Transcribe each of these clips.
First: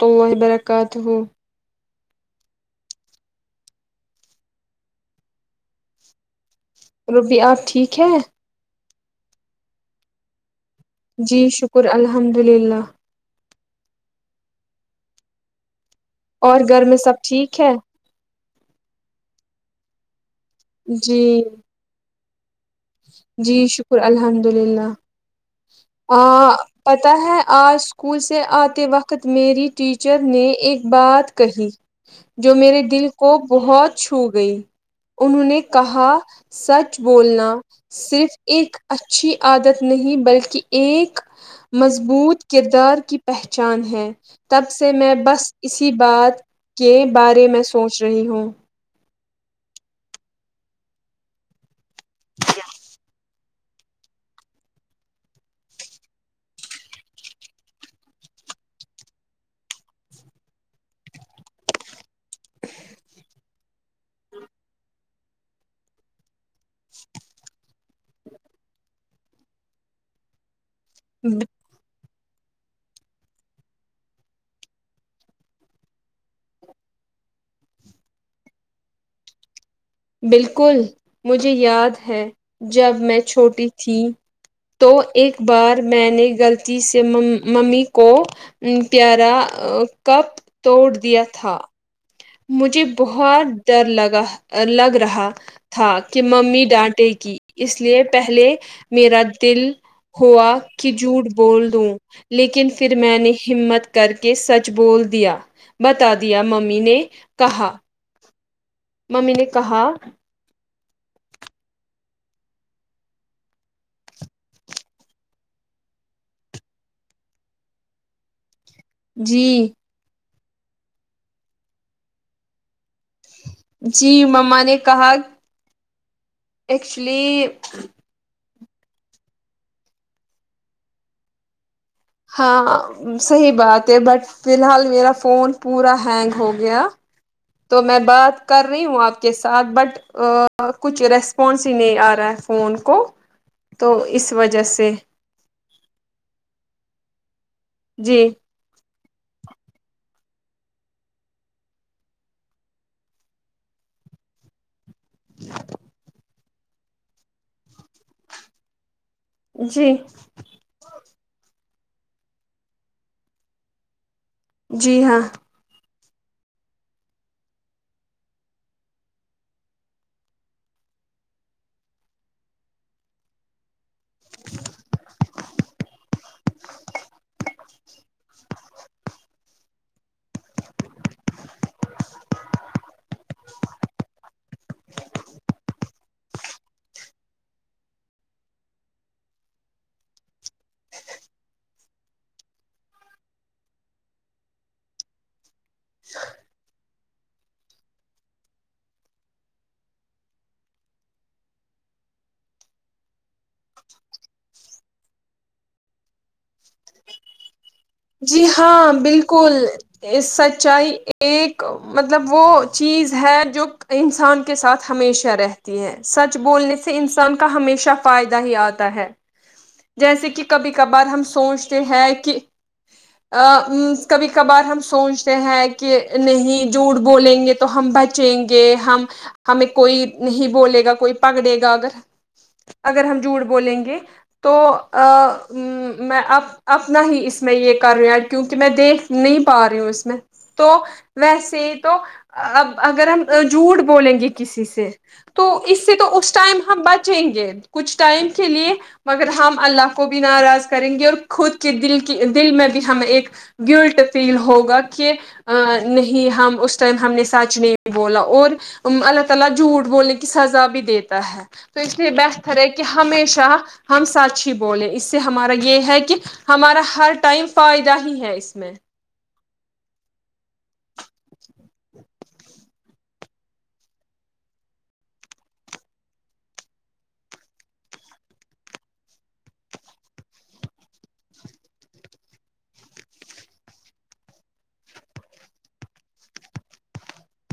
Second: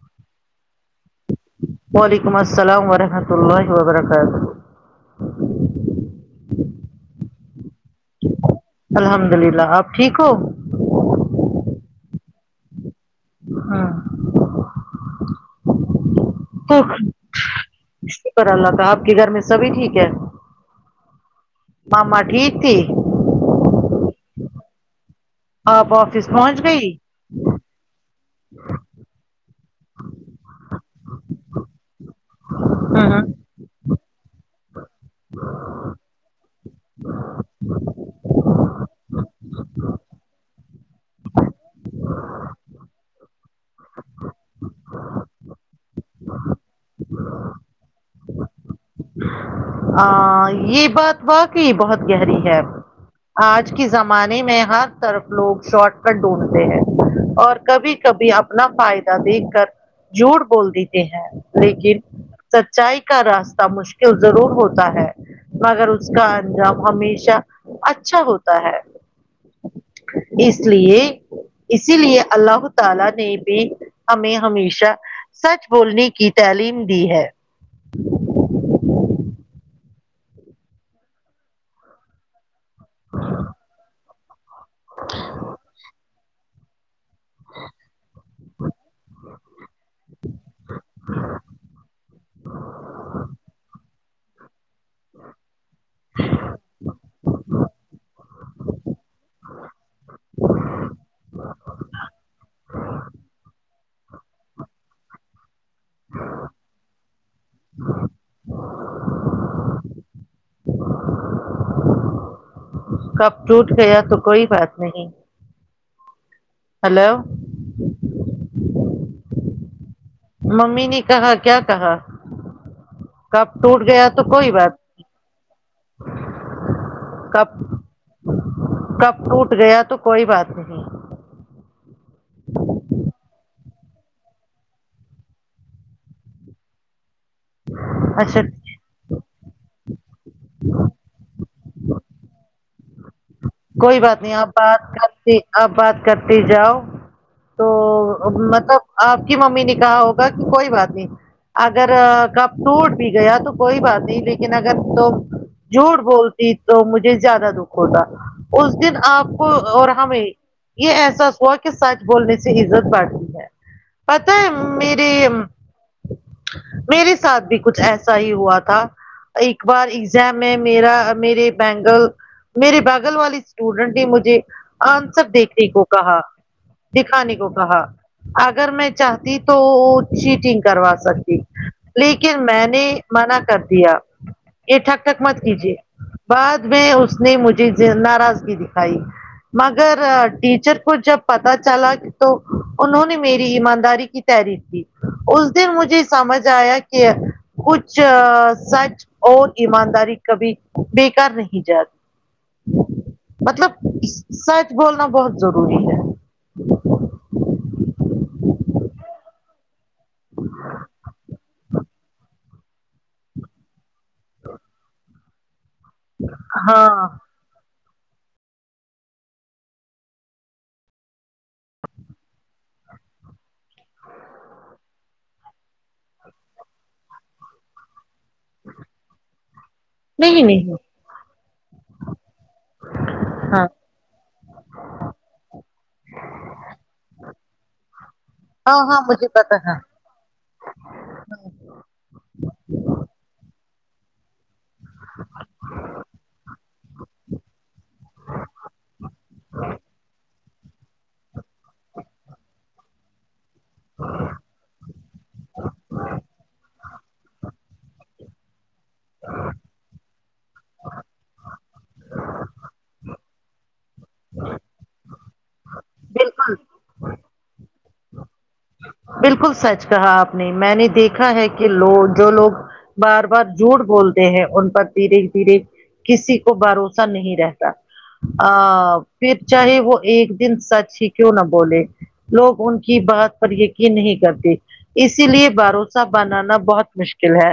تو برکاتہ وعلیکم السلام ورحمۃ اللہ وبرکاتہ روبیعہ آپ ٹھیک ہیں الحمد للہ آپ ٹھیک ہو جی شکر الحمد للہ ہاں اور تو گھر میں سب ٹھیک ہے شکر اللہ کا آپ کے گھر میں سبھی ٹھیک ہے جی مما ٹھیک تھی جی شکر الحمد للہ آپ آ آفس پہنچ گئی پتہ ہے آج اسکول سے آتے وقت میری ٹیچر نے ایک بات کہی جو میرے دل کو بہت چھو گئی انہوں نے کہا سچ بولنا صرف ایک اچھی عادت نہیں بلکی ایک مضبوط کردار کی پہچان ہے تب سے میں بس اسی بات کے بارے میں سوچ رہی ہوں آ یے بات واقعی بہت گہری ہے آج کے زمانے میں ہر طرف لوگ شارٹ کٹ ڈھونڈتے ہیں اور کبھی کبھی اپ نا فائدہ بھی دیکھ کر جھوٹ بول دیتے ہیں لیکن سچائی کا راستہ مشکل ضرور ہوتا ہے مگر اس کا انجام ہمیشہ اچھا ہوتا ہے اس لیے اسی لیے اللہ تعالی نے بھی ہمیں ہمیشہ سچ بولنے کی تعلیم دی ہے بالکل مجھے یاد ہے جب میں چھوٹی تھی تو ایک بار میں نے غلط تی م سے ممی کو پیارا کپ توڑ دیا تھا مجھے بہت ڈر لگا آ لگ رہا تھا کہ ممی ڈانٹے کی اس لیے پہلے میرا دل ہوا کی جھوٹ بول دوں لیکن پھر میں نے ہمت کر کے سچ بول دیا بتا دیا ممی نے کہا ممی نے کہا کب ٹوٹ گیا تو کوئی بات نہیں ہیلو جی ممی نے کہا کیا کہا کپ ٹوٹ گیا تو جی کوئی مما بات نے نہیں کہا ایکچولی کپ ٹوٹ گیا تو کوئی بات نہیں ہاں ہ صحیح بات ہے بٹ فی الحال میرا فون پورا ہینگ ہو گیا تو میں بات اچھا کر رہی ہوں آپ کے ساتھ بٹ ا کچھ ریسپانس نہیں آ رہا ہے فون کو تو کوئی بات اس نہیں آپ وجہ بات سے کرتی آپ بات کرتی جاؤ تو جی و مطلب آپ کی ممی نے کہا ہوگا کہ کوئی بات نہیں اگر کپ ٹوٹ بھی گیا تو کوئی بات نہیں لیکن اگر تم جھوٹ بولتی تو مجھے زیادہ دکھ ہوتا اس دن آپ کو اور جی ہمیں یہ احساس ہوا کہ سچ بولنے سے عزت بڑھتی ہے پتا ہے مہ جی میری ہاں میرے ساتھ بھی کچھ ایسا ہی ہوا تھا ایک بار ایگزام ہے میرا میرے بینگل میرے بغل والی اسٹوڈنٹ نے مجھے آنسر دیکھنے کو کہا دکھانے کو کہا اگر میں چاہتی تو چیٹنگ کروا سکتی لیکن میں نے منع کر دیا یہ ٹھک ٹھک مت کیجے بعد میں اس نے مجھے ناراضگی دکھائی مگر ٹیچر کو جب پتا چلا ا تو انہوں نے میری ایمانداری کی تعریف کی اس دن مجھے سمجھ آیا کہ کچھ ا سچ اور ایمانداری کبھی بےکار نہیں جاتی [inaudible] مطلب سچ بولنا بہت ضروری ہے جی ہاں بالکل سچائی ایک مہ مطلب وہ چیز ہے جو انسان کے ساتھ ہمیشہ رہتی ہے سچ بولنے سے ہاں انسان کا ہمیشہ فائدہ ہی آتا ہے جیسے کہ کبھی کبار ہم سوچتے ہیں کہ کبھی کبار ہم سوچتے ہیں کہ نہیں جھوٹ بولیں گے تو ہم بچ یں گے ہم ہمیں کوئی نہیں بولے گا کوئی پکڑے گا اگر اگر ہم جھوٹ ہاں بولیں گے تو ا مہ میں اب اپنا ہی اس میں یہ کر رہی ہیں کیونکہ میں ہاں ہاں دیکھ مجھے نہیں پتا پا ہے رہی ہوں اس میں تو ویسے ہی تو اب اگر ہم جھوٹ بولیں گے کسی سے تو اس سے تو اس ٹائم ہم بچیں گے کچھ ٹائم کے لیے مگر ہم اللہ کو بھی ناراض کریں گے اور خود کے دل کی دل میں بھی ہمیں ایک گلٹ فیل ہوگا کہ ا نہیں ہم اس ٹائم ہم نے سچ نہیں بولا اور اللہ تعالی جھوٹ بولنے کی سزا بھی دیتا ہے اس لیے بہتر ہے کہ ہمیشہ ہم سچ ہی بولیں اس سے ہمارا یہ ہے کہ بالکل ہمارا ہر ٹائم فائدہ ہی ہے اس میں بالکل سچ کہا آپ نے میں نے دیکھا ہے کہ لوڈ جو لوگ بار بار جھوٹ بولتے ہیں ان پر دھیرے دھیرے کسی کو بھروسہ نہیں رہتا ا پھر چاہے وہ ایک دن سچ ہی کیوں نہ بولے لوگ ان کی بات پر یقین نہیں کرتی اسی لیے بھروسہ بنانا بہت مشکل ہے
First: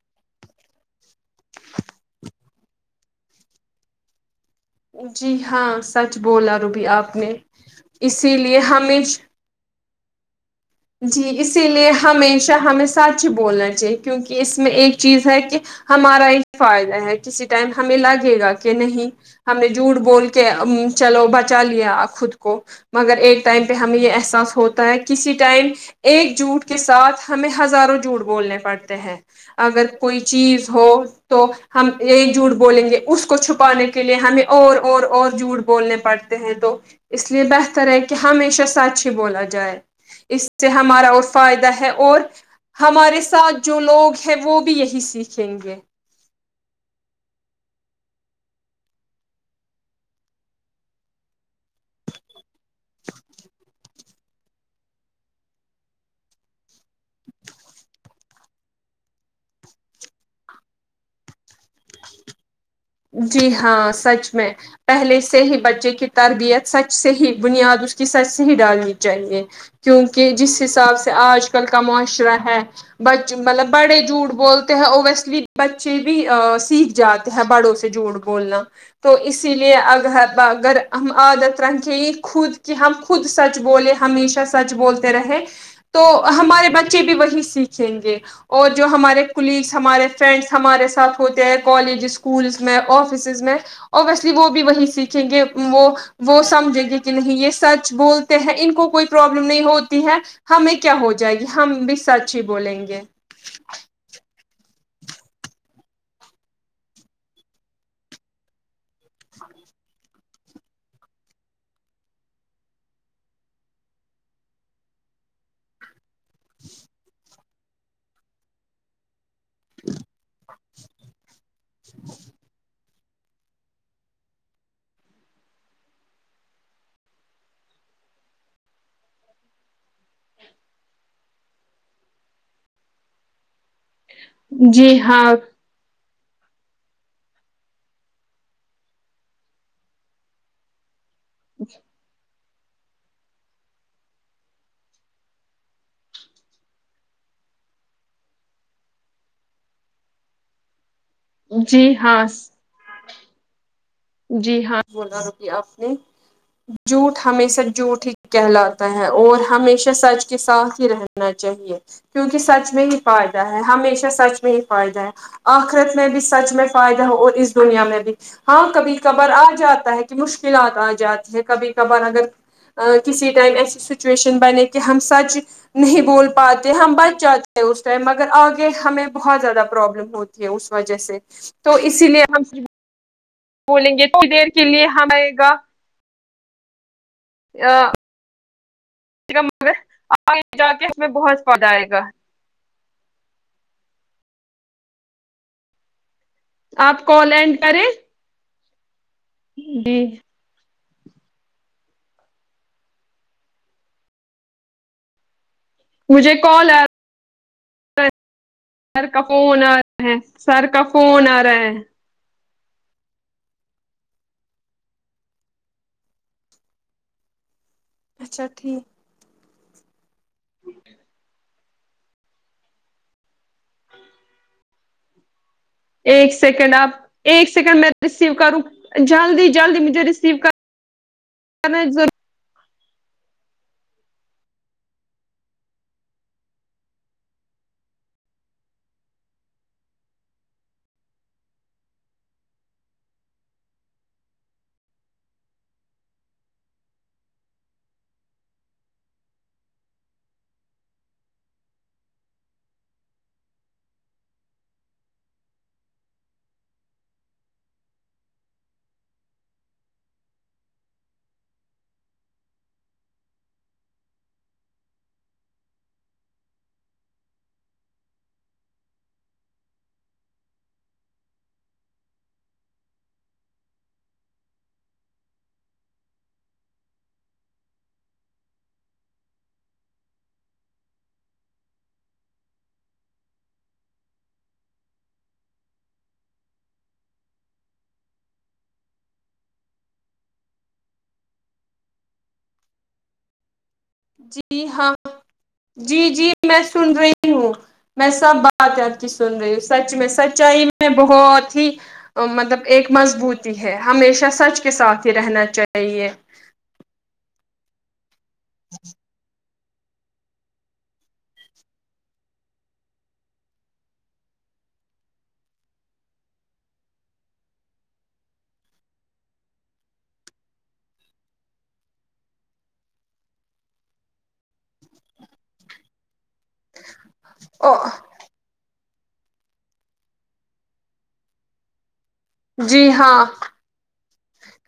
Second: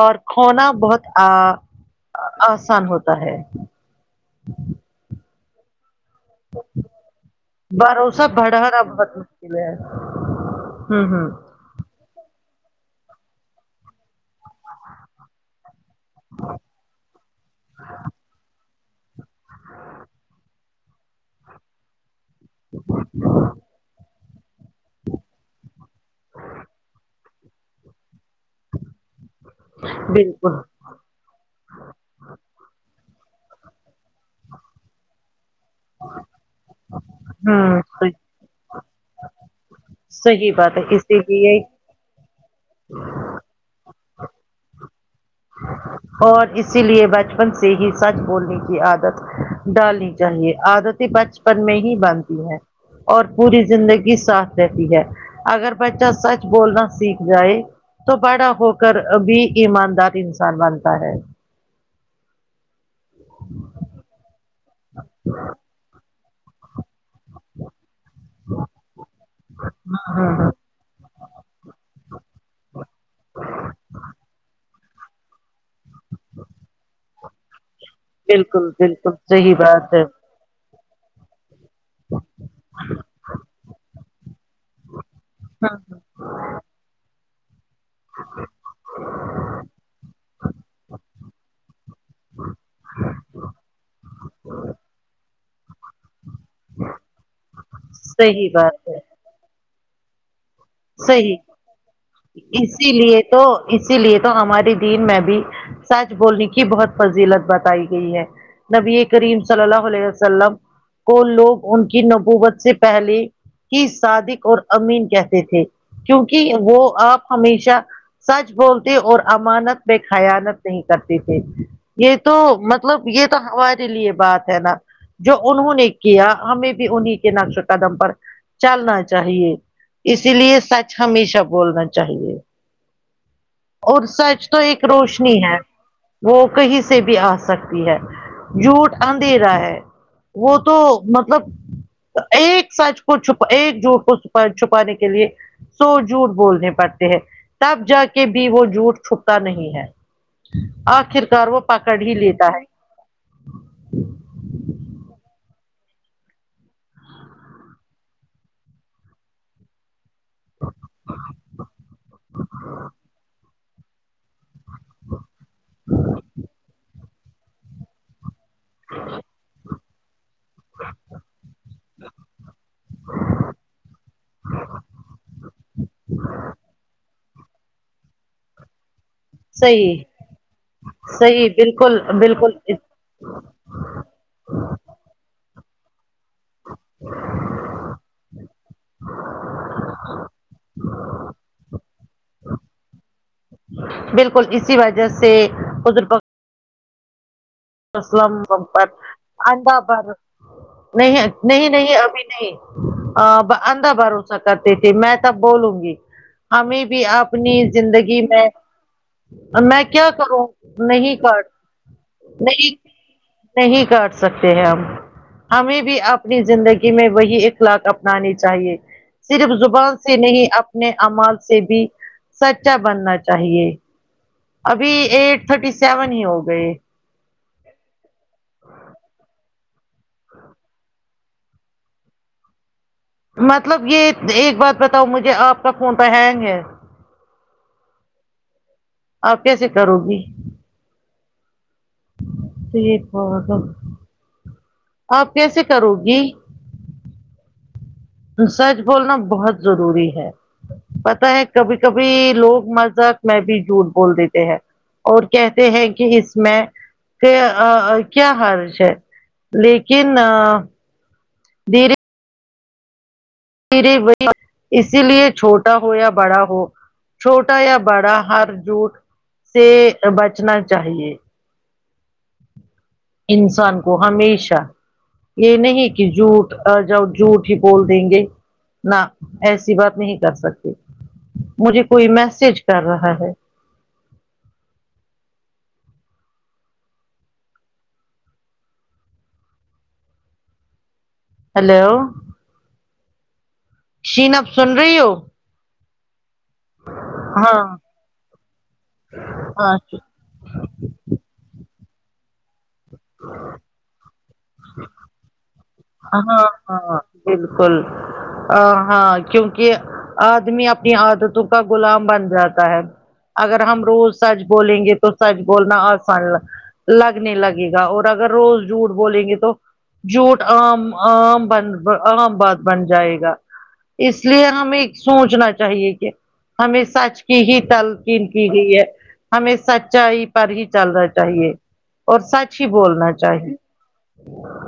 اور کھونا بہت آ آسان ہوتا ہے جی ہاں سچ بولا روبی آپ نے بھروسہ اسی لیے بڑھانا ہمیں بہت مشکل ہے ہوں جی ہوں اسی لیے ہمیشہ ہمیں سچ ہی بولنا چاہیے کیونکہ اس میں ایک چیز ہے کہ ہمارا یہ فائدہ ہے کسی ٹائم ہمیں لگے گا کہ نہیں ہم نے جھوٹ بول کے چلو بچا لیا خود کو مگر ایک ٹائم پہ ہمیں یہ احساس ہوتا ہے کسی ٹائم ایک جھوٹ کے ساتھ ہمیں ہزاروں جھوٹ بولنے پڑتے ہیں اگر کوئی بالکل چیز ہو تو ہم ایک جھوٹ بولیں گے اس کو چھپانے کے لیے ہمیں اور اور اور جوٹ بولنے پڑتے ہیں تو اس لیے ہوں بہتر ہے صحیح کہ ہمیشہ سچ ہی بولا جائے اس صحیح سے بات ہے ہمارا اسی اور لیے فائدہ ہے اور ہمارے ساتھ جو لوگ ہیں وہ بھی یہی سیکھیں گے اور اسی لیے بچپن سے ہی سچ بولنے کی عادت ڈالنی چاہیے عادتیں بچپن میں ہی بنتی ہے اور پوری زندگی ساتھ رہتی ہے اگر بچہ سچ بولنا سیکھ جائے تو بڑا ہو کر بھی ایماندار انسان بنتا ہے جی ہاں سچ میں پہلے سے ہی بچے کی تربیت سچ سے ہی بنیاد اس کہ سچ سے ہی ڈالنی چاہیے کیونکہ جس حساب سے آج کل کا معاشرہ ہے بچہ مطلب بڑے جھوٹ بولتے ہیں اور ویسلی بچے بھی سیکھ جاتے ہیں بڑوں سے جھوٹ بولنا بالکل تو بالکل اسی صحیح لیے بات ہے اگر ہم عادت رنگ ہی خود کہ ہم خود سچ بولے ہمیشہ سچ بولتے رہے تو ہمارے بچے بھی وہی سیکھ یں گے اور جو ہمارے کلیگس ہمارے فرینڈس ہمارے ساتھ ہوتے ہیں کالج اسکول میں آفسز میں ابویسلی وہ بھی وہی سیکھیں گے وہ وہ سمجھیں گے کہ نہیں یہ سچ بولتے صحیح ہیں ان بات ہے کوئی پروابلم نہیں ہوتی ہے ہمیں کیا ہو صحیح جائے گی ہم بھی سچ ہی بولیں اسی گے لیے تو اسی لیے تو ہمارے دین میں بھی سچ بولنے کی بہت فضیلت بتائی گئی ہے نبی کریم صلی اللہ علیہ وسلم کو لوگ ان کی نبوبت سے پہلے کی صادق اور امین کہتے تھے کیونکہ وہ آپ ہمیشہ سچ بولتے اور امانت میں خیانت نہیں کرتی تھے یہ تو مطلب یہ تو ہمارے لیے بات ہے نا جو انہوں نے کیا ہمیں بھی انہی کے نقش قدم پر چلنا چاہیے اسی لیے سچ ہمیشہ بولنا چاہیے اور سچ تو ایک جی ہاں روشنی ہے وہ کہیں سے بھی آ سکتی ہے جوٹ اندھیرا ہے وہ تو مطلب ایک سچ کو چپا ایک جھوٹ کو چپا چھپانے کے لیے سو جھوٹ بولنے پڑتے ہیں تب جا کے بھی وہ جھوٹ چھپتا نہیں ہے آخر کار وہ جی پکڑ ہی ہاں لیتا ہے جی ہاں بلا آپ نے جھوٹ ہمیشہ جھوٹ ہی کہلاتا ہے اور ہمیشہ سچ کے ساتھ ہی رہنا چاہیے کیونکہ سچ میں ہی فائدہ ہے ہمیشہ سچ میں ہی فائدہ ہے آخرت میں بھی سچ میں فائدہ ہو اور اس دنیا میں بھی ہاں کبھی کبھار آ جاتا ہے کہ مشکلات آ جاتی ہے کبھی کبھار اگر کسی ٹائم ایسی سچویشن بنے کہ ہم سچ نہیں بول پاتے ہم بچ جاتے اس ٹائم اگر آگے ہمیں بہت زیادہ صحیح پروابلم ہوتی ہے اس وجہ سے تو اسی لیے ہم صرف ہاں بولیں گے تھنی دیر کے لیے ہم آئے گا ا مگر آگے جا کے اس میں بہت پدہ آئے گا بالکل اسی وجہ سے حر آپ کوال اینڈ کریں اسلم پر آڈا جی پر نہیں نہیں نہیں ابھی نہیں ا اندا بھروسہ کرتے تھے میں تب بولوں گی مجھے کال ہمیں آ بھی اپنی زندگی میں رہا ہے، سر کا فون آ میں کیا رہا ہے کروں سر کا نہیں فون کر آ رہا ہے نہیں نہیں کاٹ سکتے ہیں ہم ہمیں بھی اپنی زندگی میں وہی اخلاق نانے اچھا چاہیے ٹھیک صرف زبان سے نہیں اپنے امال سے بھی سچا بننا چاہیے ابھی ایٹ تھرٹی سیون ہی ایک ہو گئے سیکنڈ آپ ایک سیکنڈ میں ریسیو کروں جلدی جلدی مجھے ریسیو کر [unintelligible] مطلب یہ ایک بات بتاؤ مجھے آپ کا فون تو ہینگ ہے آپ کیسے کرو گی یک آپ کیسے کرو گی سچ بولنا بہت ضروری ہے پتا ہے کبھی کبھی لوگ مذہق میں بھی جھوٹ بول دیتے ہیں اور کہتے ہیں کہ اس میں کیا حرض ہے لیکن دھیر ے وہ اسی لیے چھوٹا ہو یا بڑا ہو چھوٹا یا بڑا ہر جوٹ سے بچنا چاہیے انسان کو ہمیشہ یہ نہیں کہ جھوٹ جؤ جھوٹ ہی بول دیں گے نہ ایسی بات نہیں کر سکتے مجھے کوئی میسج کر رہا ہے ہیلو شینب جی سن ہاں رہی ہو جی جی میں سن رہی ہوں ہاں میں سب بات آد کی سن رہی ہوں ہاں سچ میں سچ آئی میں بہت ہی مطلب ایک مضبوطی ہے ہمیشہ سچ کے ساتھ ہی رہنا چاہیے ہاں ہاں بالکل ا ہاں کیونکہ آدمی اپنی عادتوں کا غلام بن جاتا ہے اگر ہم روز سچ بولیں گے تو سچ بولنا آسان لگنے لگے گا اور اگر روز جوٹ بولیں گے تو جوٹ عام عام بن عام بات بن جائے گا اس لیے ہمیں سوچنا چاہیے کہ ہمیں سچ کی ہی او تلقین کی ہوئی ہے ہمیں سچائی پر ہی چلنا چاہیے اور سچ ہی جی بولنا ہاں چاہیے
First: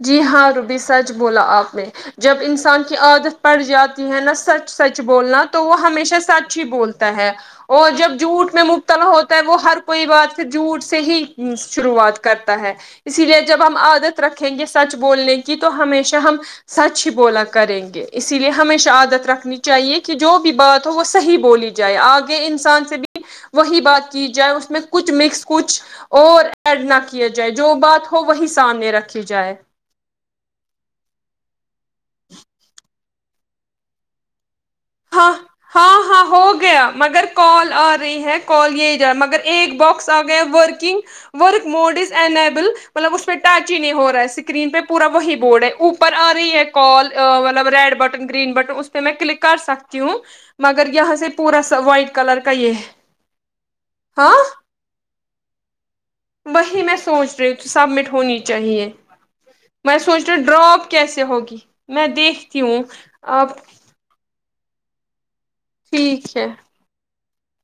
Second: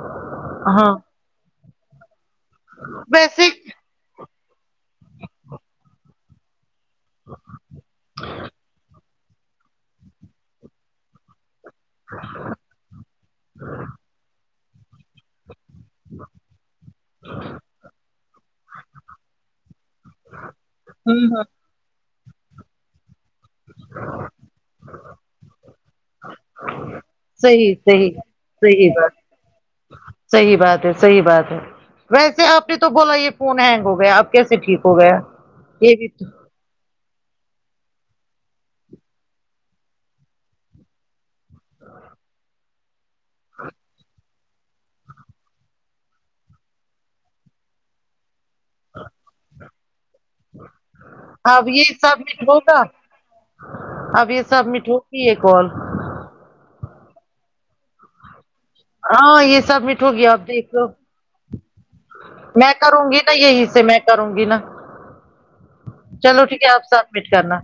جی ہاں ربی سچ بولا آپ نے جب انسان کی عادت ویسے پڑ جات ہے نا سچ سچ بولنا تو وہ ہمیشہ سچ ہی بولتے ہے اور جب جوٹ میں مبتلا ہوتا ہے وہ ہر کوئی بات پ جوٹ سے ہی شروعات کرتا ہے اسی لیے جب ہم عادت رکھیں گے سچ بولنے کی کہ تو ہمیشہ ہم سچ ہی بولا کریں گے اسی لیے ہمیشہ عادت رکھنی چاہیے کہ جو بھی بات ہو وہ ہوں صحیح ہوں بولی جائے آگے انسان سے بھی وہی بات کی جائے اس میں کچھ مکس کچھ اور ایڈ نہ کیا جائے جو صحیح صحیح بات ہو وہی صحیح سامنے بات رکھی جائے صحیح بات ہے صحیح بات ہے ویسے آپ نے تو بولا یہ فون ہینگ ہو گیا آپ کیسے ٹھیک ہو گیا ہاں یہ ہاں بھی ہاں ہو گیا مگر کال آ رہی ہے کال یہ جا مگر ایک باکس آ گیا working work mode is enable مطلب اس پہ اٹیچ ہی نہیں ہو رہا ہے اس کرین پہ پورا وہی بورڈ ہے اوپر آ رہی ہے کال ا مطلب ریڈ بٹن گرین بٹن اس پہ میں کلک کر سکتی ہوں مگر یہاں سے پورا اب س یہ وائٹ کلر سبمٹ کا یہ ہوگا ہے اب ہاں یہ سبمٹ ہوگی یے کل وہی میں سوچ رہی ہوں سبمت ہونی چاہیے ہاں یہ میں سبمٹ ہوگی سوچ رہی آپ ہوں دیکھ لو ڈراپ کیسے ہوگی میں دیکھتی میں ہوں کروں گی نا آپ یہیں سے میں کروں گی نا چلو ٹھیک ہے آپ سبمٹ کرنا